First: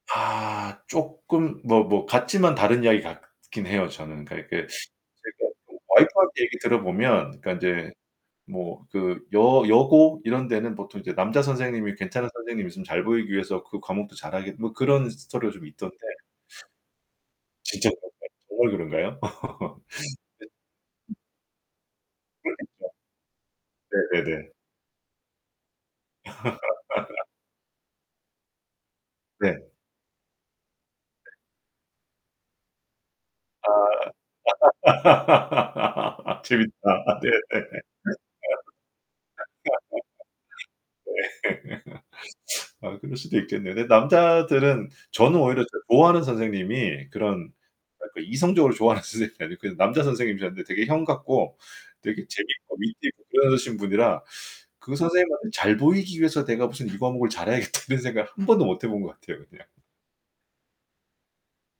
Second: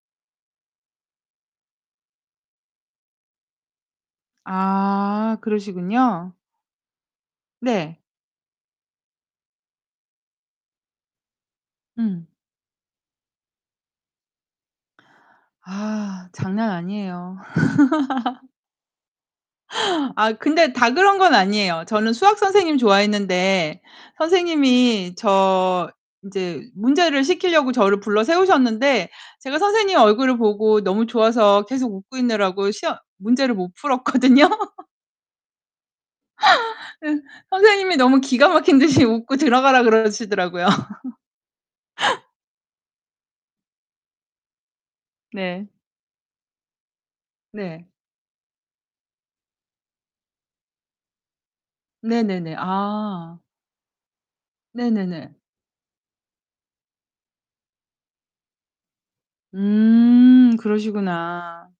아, 쪼끔 뭐 뭐 같지만 다른 이야기 같긴 해요, 저는. 그러니까 이게 아, 제가 그 그러시군요. 와이프한테 얘기 들어 보면 그러니까 이제 네. 뭐 그 여 여고 이런 데는 보통 이제 남자 선생님이 괜찮은 응. 선생님이 있으면 잘 보이기 위해서 그 과목도 잘 하겠 뭐 그런 스토리가 좀 있던데 아 장난 아니에요. 진짜 그렇더라고요. 정말 그런가요? 아 근데 다 네 음. 그런 건 아니에요. 저는 수학 선생님 좋아했는데 그러니까. 네네네. 선생님이 저 인제 문제를 시키려고 저를 불러 세우셨는데 제가 네. 선생님 얼굴을 보고 너무 좋아서 계속 웃고 있느라고 시험 문제를 못 아 풀었거든요. 예. 재밌다. 네, 네. 선생님이 너무 기가 막힌 듯이 웃고 들어가라 그러시더라고요. [unintelligible] 네. 아 그럴 수도 있겠네요. 근데 남자들은 저는 오히려 네. 좋아하는 선생님이 그런 네. 그러니까 이성적으로 좋아하는 선생님이 아니고 남자 선생님이셨는데 되게 형 같고 되게 네네네. 재밌고 위트있고 아. 그러신 분이라 그 네네네. 선생님한테 잘 보이기 위해서 내가 무슨 '이 과목을 잘해야겠다' 이런 생각을 한 번도 못해본 것 같아요. 그냥. 음 그러시구나.